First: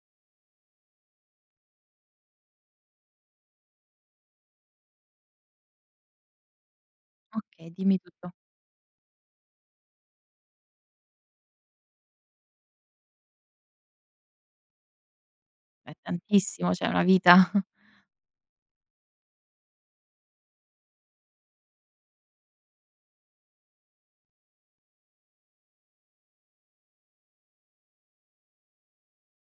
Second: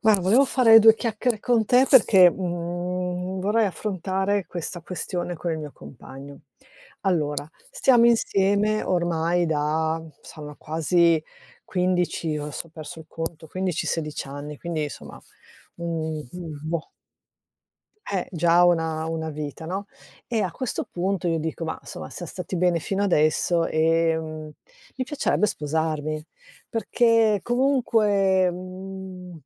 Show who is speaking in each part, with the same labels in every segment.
Speaker 1: Guarda, volevo fare 2 chiacchiere con te perché, vorrei affrontare questa questione con il mio compagno. Allora,
Speaker 2: Okay, dimmi
Speaker 1: stiamo
Speaker 2: tutto.
Speaker 1: insieme ormai da saranno quasi 15, adesso ho so, perso il conto, 15, 16 anni, quindi insomma
Speaker 2: È
Speaker 1: un
Speaker 2: tantissimo, cioè
Speaker 1: boh,
Speaker 2: una vita.
Speaker 1: già una vita, no, e a questo punto io dico: "Ma insomma siam stati bene fino adesso, mi piacerebbe sposarmi", perché comunque,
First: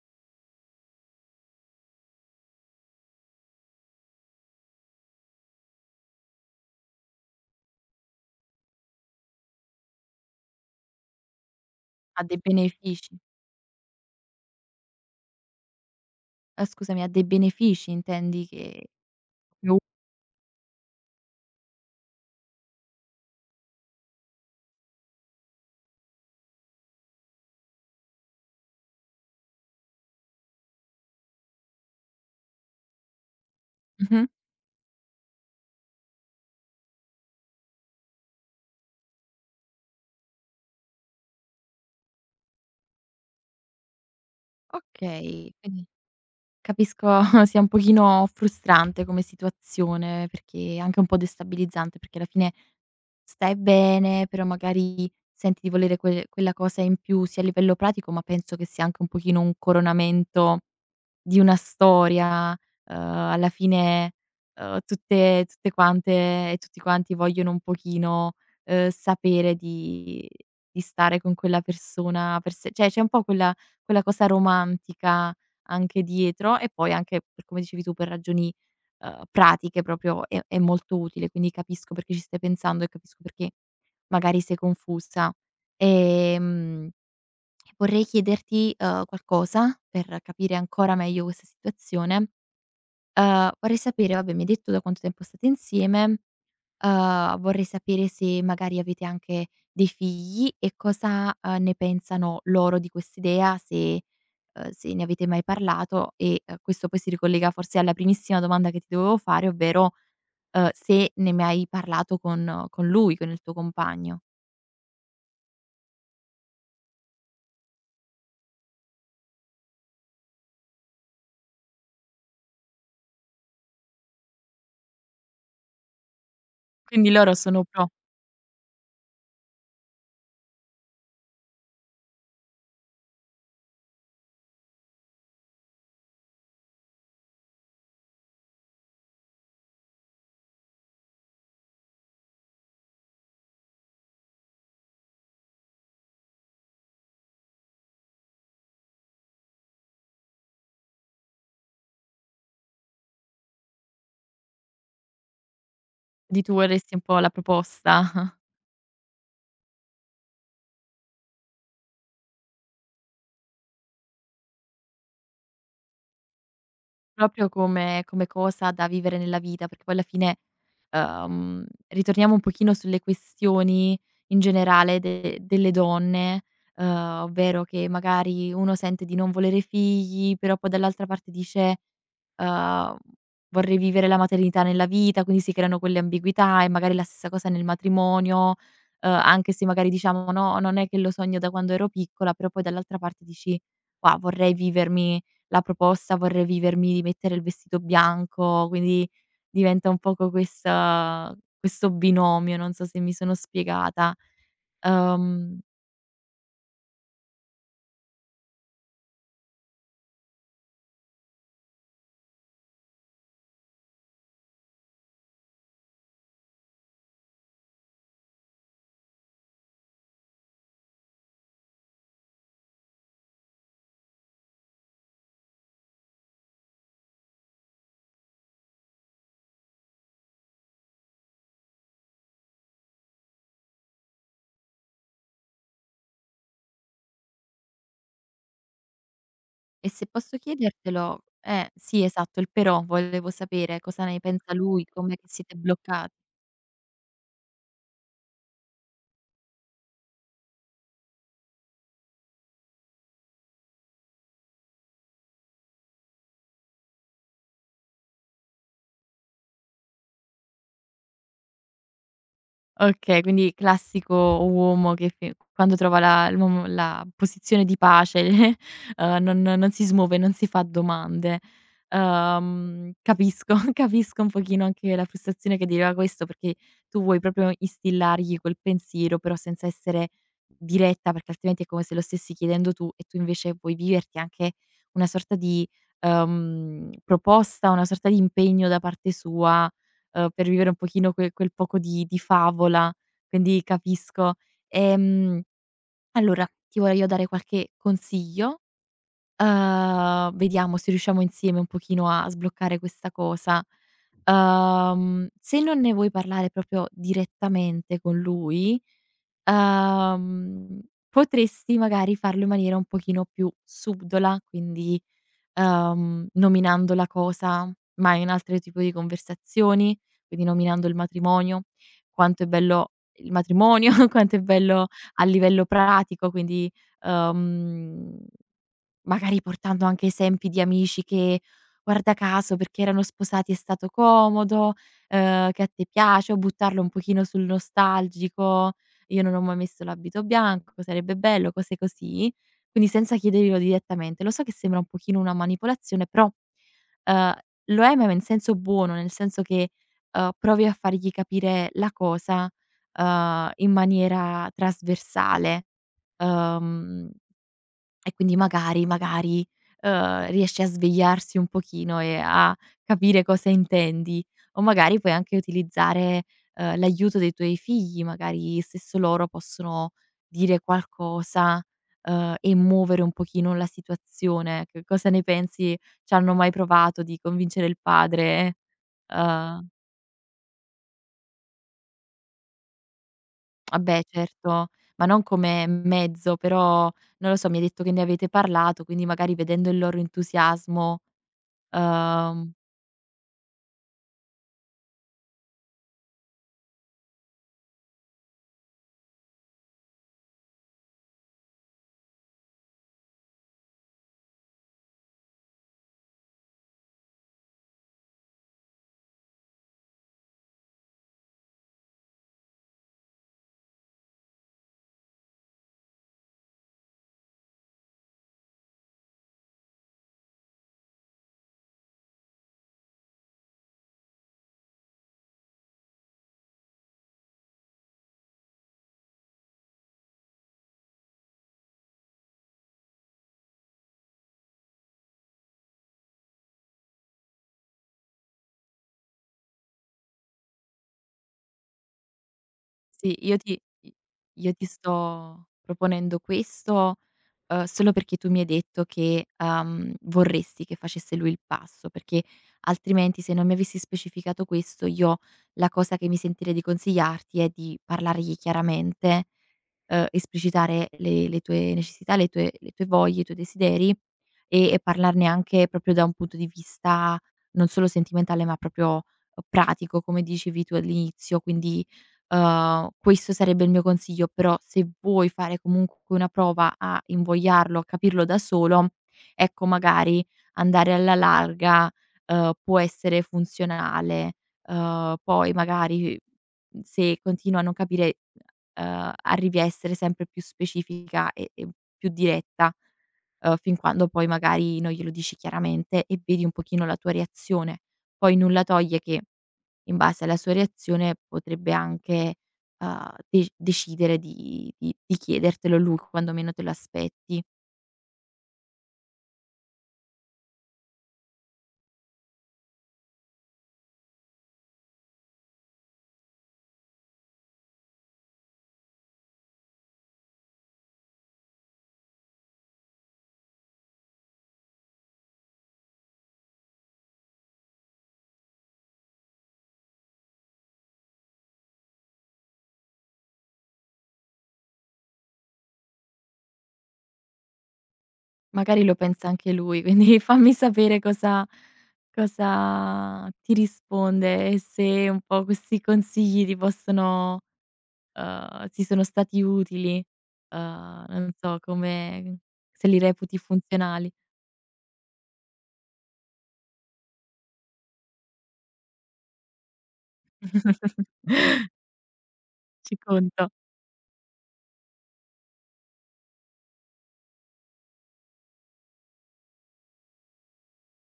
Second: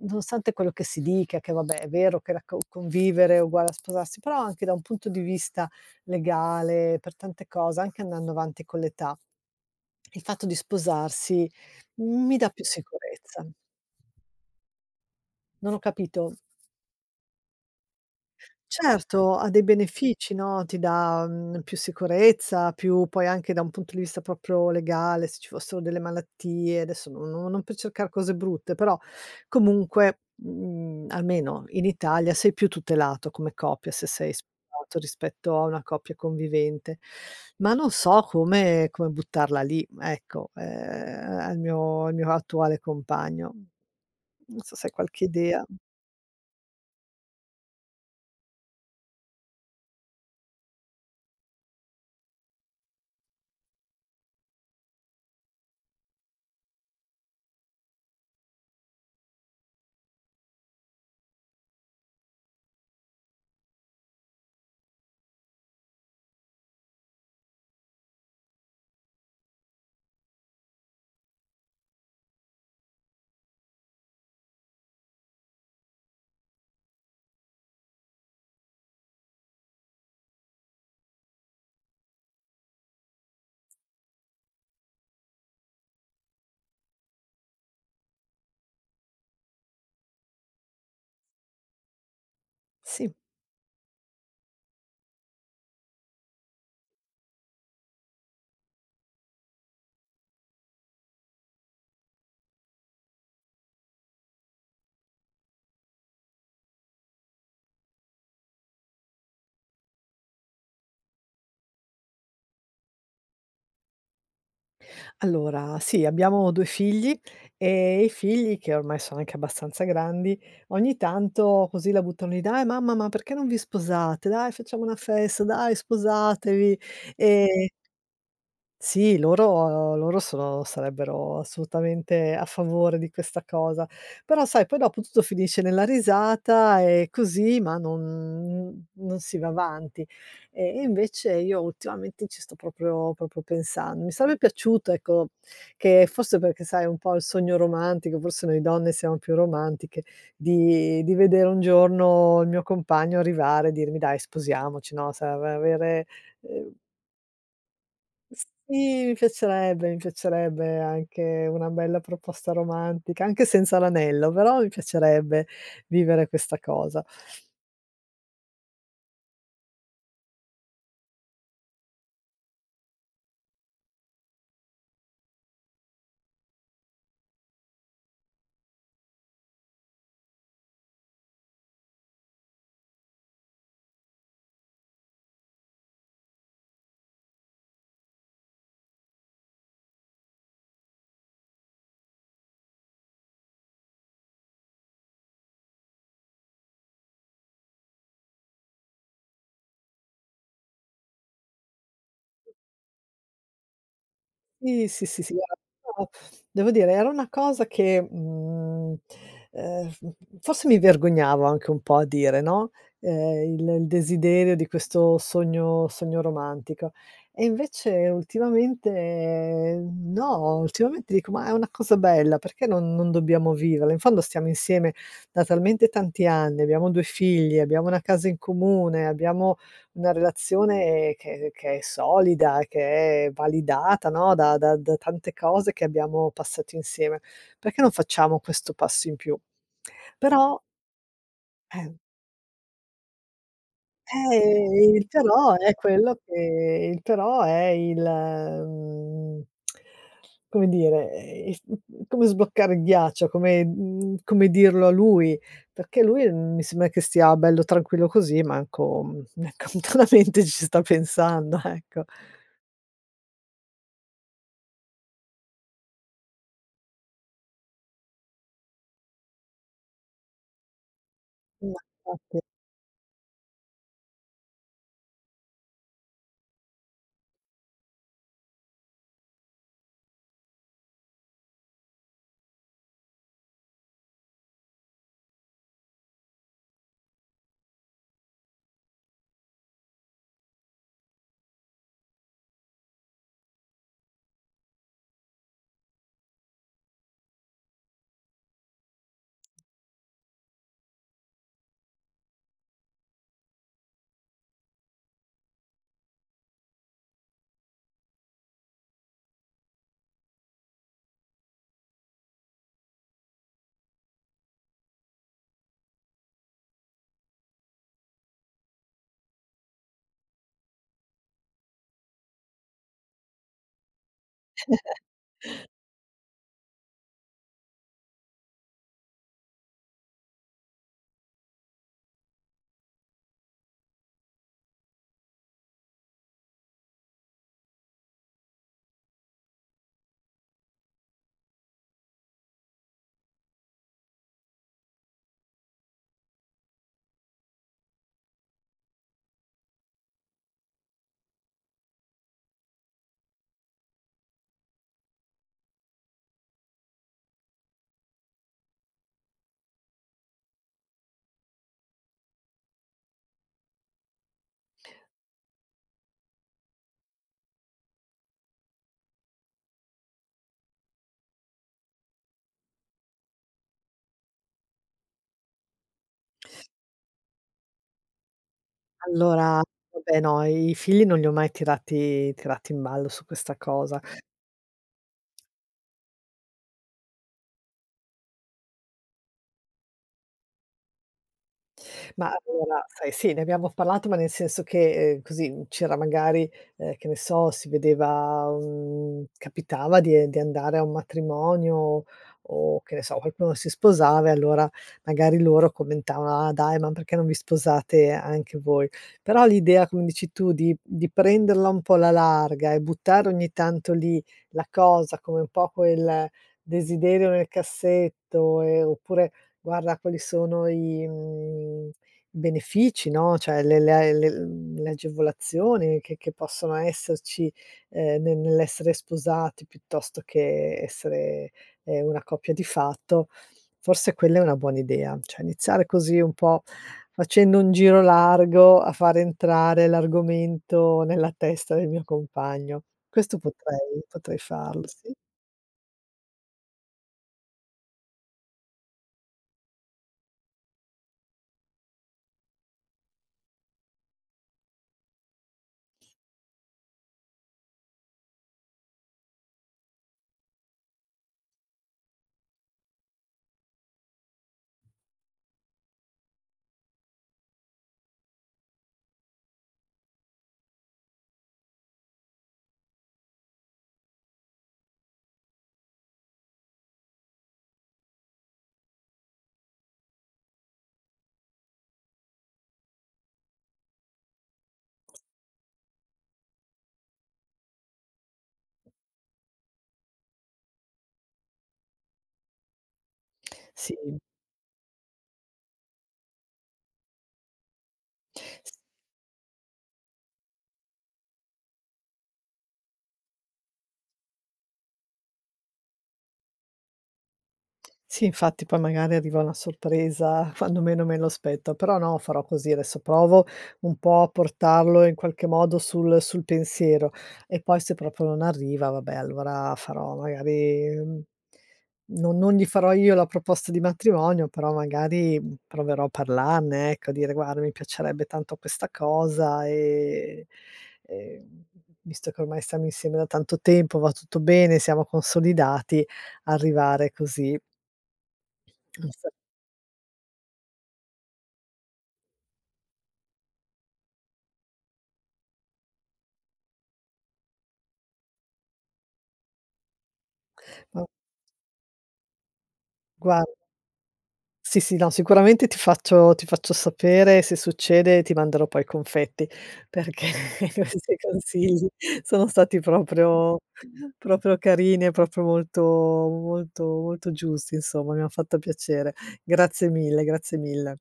Speaker 1: nonostante quello che si dica, che vabbè è vero che la co convivere è uguale a sposarsi, però anche da un punto di vista legale, per tante cose, anche andando avanti con l'età, il fatto di sposarsi
Speaker 2: Ha
Speaker 1: mi
Speaker 2: dei
Speaker 1: dà più
Speaker 2: benefici.
Speaker 1: sicurezza. Non ho capito?
Speaker 2: Ah, scusami, ha dei benefici intendi che
Speaker 1: Certo, ha dei
Speaker 2: più.
Speaker 1: benefici, no, ti dà, più sicurezza, più poi anche da un punto di vista proprio legale, se ci fossero delle malattie, adesso no no non per cercare cose brutte, però comunque, almeno in Italia sei più tutelato come coppia se
Speaker 2: Mh-mh.
Speaker 1: sei sposato rispetto a una coppia convivente. Ma non so come buttarla lì, ecco, al mio attuale compagno. Non so se hai qualche
Speaker 2: Okay,
Speaker 1: idea.
Speaker 2: quindi capisco sia un pochino frustrante come situazione, perché anche un po' destabilizzante, perché alla fine stai bene, però magari senti di volere quella cosa in più sia a livello pratico, ma penso che sia anche un pochino un coronamento di una storia, alla fine, tutte quante e tutti quanti vogliono un pochino, sapere di stare con quella persona per se cioè c'è un po' quella cosa romantica anche dietro e poi anche per come dicevi tu, per ragioni, pratiche proprio è molto utile, quindi capisco perché ci stai pensando e capisco perché magari sei confusa. Ehm Vorrei chiederti, qualcosa per capire ancora meglio questa situazione.
Speaker 1: Sì.
Speaker 2: Vorrei sapere, vabbè, mi hai detto da quanto tempo state insieme, vorrei sapere se magari avete anche dei figli e cosa, ne pensano loro di quest'idea, se se ne avete mai parlato e, questo poi si ricollega forse alla primissima domanda che ti dovevo fare, ovvero, se ne hai mai parlato con lui, con il tuo compagno.
Speaker 1: Allora, sì, abbiamo 2 figli, e i figli, che ormai sono anche abbastanza grandi, ogni tanto così la buttano lì: "Dai mamma, ma perché non vi sposate? Dai facciamo una festa, dai sposatevi".
Speaker 2: Quindi loro sono
Speaker 1: Ehm,
Speaker 2: pro,
Speaker 1: sì, loro sono sarebbero assolutamente a favore di questa cosa. Però sai, poi dopo tutto finisce nella risata e così, ma non si va avanti. E invece io ultimamente ci sto proprio pensan mi sarebbe piaciuto, ecco, che forse perché sai è un po' il sogno romantico, forse noi donne siamo più romantiche, di vedere un giorno il mio compagno arrivare e dirmi: "Dai, sposiamoci", no, sai, av avere,
Speaker 2: quindi tu
Speaker 1: ehm,
Speaker 2: vorresti un po' la proposta.
Speaker 1: sì, mi piacerebbe anche una bella proposta romantica, anche senza l'anello, però mi piacerebbe vivere questa cosa.
Speaker 2: Proprio come cosa da vivere nella vita, perché poi alla fine, ritorniamo un pochino sulle questioni in generale de delle donne, uhm, ovvero che magari uno sente di non volere figli, però poi dall'altra parte dice, uhm: "Vorrei vivere la maternità nella vita", quindi si creano quelle ambiguità e magari la stessa cosa nel matrimonio, anche se magari diciamo: "No, non è che lo sogno da quando ero piccola", però poi dall'altra parte dici: "Wa vorrei vivermi" la proposta "vorrei vivermi di mettere il vestito bianco", quindi diventa un poco questa questo binomio, non so se mi sono spiegata.
Speaker 1: Sì, sì, sì, sì,
Speaker 2: Uhm,
Speaker 1: guarda devo dire era una cosa che, f forse mi vergognavo anche un po' a dire, no, il desiderio di questo sogno romantico. E invece ultimamente no, ultimamente dico: "Ma è una cosa bella, perché non dobbiamo viverla? In fondo stiamo insieme da talmente tanti anni, abbiamo 2 figli, abbiamo una casa in comune, abbiamo" una relazione che è solida, che è validata, no, da tante cose che abbiamo passato insieme. Perché non facciamo questo passo in più?
Speaker 2: e se posso
Speaker 1: Però
Speaker 2: chiedertelo,
Speaker 1: eh,
Speaker 2: sì, esatto, il però volevo sapere cosa ne pensa lui,
Speaker 1: il
Speaker 2: come siete
Speaker 1: però è
Speaker 2: blocca.
Speaker 1: quello che il però è il come dire, il come sbloccare il ghiaccio, come come dirlo a lui, perché lui mi sembra che stia bello tranquillo così, manco neanche lontanamente ci sta pensando, ecco.
Speaker 2: Okay, quindi classico uomo che fi quando trova la posizione di pace, non si smuove, non si fa domande.
Speaker 1: Ma infatti.
Speaker 2: Capisco, capisco un pochino anche la frustrazione che deriva da questo, perché tu vuoi proprio instillargli quel pensiero, però senza essere diretta, perché altrimenti è come se lo stessi chiedendo tu e tu invece vuoi viverti anche una sorta di, proposta, una sorta di impegno da parte sua, per vivere un pochino quel poco di favola, quindi capisco. Ehm, allora ti vorrei io dare qualche consiglio, vediamo se riusciamo insieme un pochino a sbloccare questa cosa. Se non ne vuoi parlare proprio direttamente con lui, uhm, potresti magari farlo in maniera un pochino più subdola, quindi nominando la cosa, ma in altri tipo di conversazioni, quindi nominando il matrimonio, quanto è bello il matrimonio, quanto è bello a livello pratico, quindi, ehm magari portando anche esempi di amici che, guarda caso, perché erano sposati è stato comodo, che a te piace, o buttarlo un pochino sul nostalgico, "Io non ho mai messo l'abito bianco, sarebbe bello", cose così. Quindi senza chiederglielo direttamente. Lo so che sembra un pochino una manipolazione, però, ehm, lo è, ma in senso buono, nel senso che, provi a fargli capire la cosa, in maniera trasversale. Ehm e quindi magari, magari, riesce a svegliarsi un pochino e a capire cosa intendi. O magari puoi anche utilizzare, l'aiuto dei tuoi figli, magari stesso loro possono dire qualcosa, e muovere un pochino la situazione. Che cosa ne pensi? C'hanno mai provato di convincere il padre?
Speaker 1: Allora,
Speaker 2: Uhm,
Speaker 1: vabbè no, i figli non li ho mai tirati in ballo su questa
Speaker 2: vabbè
Speaker 1: cosa.
Speaker 2: certo, ma non come mezzo, però non lo so, mi hai detto che ne avete parlato, quindi magari vedendo il loro entusiasmo.
Speaker 1: Ma
Speaker 2: Uhm,
Speaker 1: allora, sai, sì, ne abbiamo parlato, ma nel senso che, così, c'era magari, che ne so, si vedeva un capitava di andare a un matrimonio o, che ne so, qualcuno si sposava e allora magari loro commentavano: "Ah dai, ma perché non vi sposate anche voi?" Però l'idea, come dici tu, di prenderla un po' alla larga e buttare ogni tanto lì la cosa come un po' quel desiderio nel cassetto, oppure: "Guarda quali sono i benefici, no, cioè le le agevolazioni che possono esserci, ne nell'essere sposati piuttosto che essere, una coppia di fatto, forse quella è una buona idea. Cioè iniziare così un po' facendo un giro largo a far entrare l'argomento nella testa del mio compagno.
Speaker 2: sì,
Speaker 1: Questo potrei
Speaker 2: io ti
Speaker 1: farlo, sì.
Speaker 2: sto proponendo questo, solo perché tu mi hai detto che, vorresti che facesse lui il passo, perché altrimenti se non mi avessi specificato questo, io la cosa che mi sentirei di consigliarti è di parlargli chiaramente, esplicitare le tue necessità, le tue voglie, i tuoi desideri e parlarne anche proprio da un punto di vista non solo sentimentale, ma proprio pratico, come dicevi tu all'inizio. Quindi, questo sarebbe il mio consiglio, però se vuoi fare comunque una prova a invogliarlo, a capirlo da solo, ecco magari andare alla larga, può essere funzionale. Poi magari se continua a non capire, arrivi a essere sempre più specifica e più diretta, fin
Speaker 1: Sì.
Speaker 2: quando poi magari non glielo dici chiaramente e vedi un pochino la tua reazione. Poi nulla toglie che, in base alla sua reazione, potrebbe anche, de decidere di chiedertelo lui quando meno te lo aspetti.
Speaker 1: Sì, infatti poi magari arriva una sorpresa quando meno me lo aspetto, però no, farò così, adesso provo un po' a portarlo in qualche modo sul pensiero e poi se proprio non arriva, vabbè allora farò magari non gli farò io la proposta di matrimonio, però magari, proverò a parlarne, ecco, a dire: "Guarda, mi piacerebbe tanto questa cosa e e, visto che ormai stiamo insieme da tanto tempo, va tutto bene, siamo consolidati", arrivare così.
Speaker 2: Magari lo
Speaker 1: Non
Speaker 2: pensa
Speaker 1: so,
Speaker 2: anche lui, quindi fammi sapere cosa ti risponde e se un po' questi consigli ti possono, ti sono stati utili,
Speaker 1: ma
Speaker 2: non so come, se li reputi
Speaker 1: guarda
Speaker 2: funzionali.
Speaker 1: sì, sì, no, sicuramente ti faccio sapere, se succede ti manderò poi i confetti, perché questi consigli sono stati
Speaker 2: Ci conto.
Speaker 1: proprio proprio carini e proprio molto giusti, insomma, mi han fatto piacere. Grazie mille, grazie mille.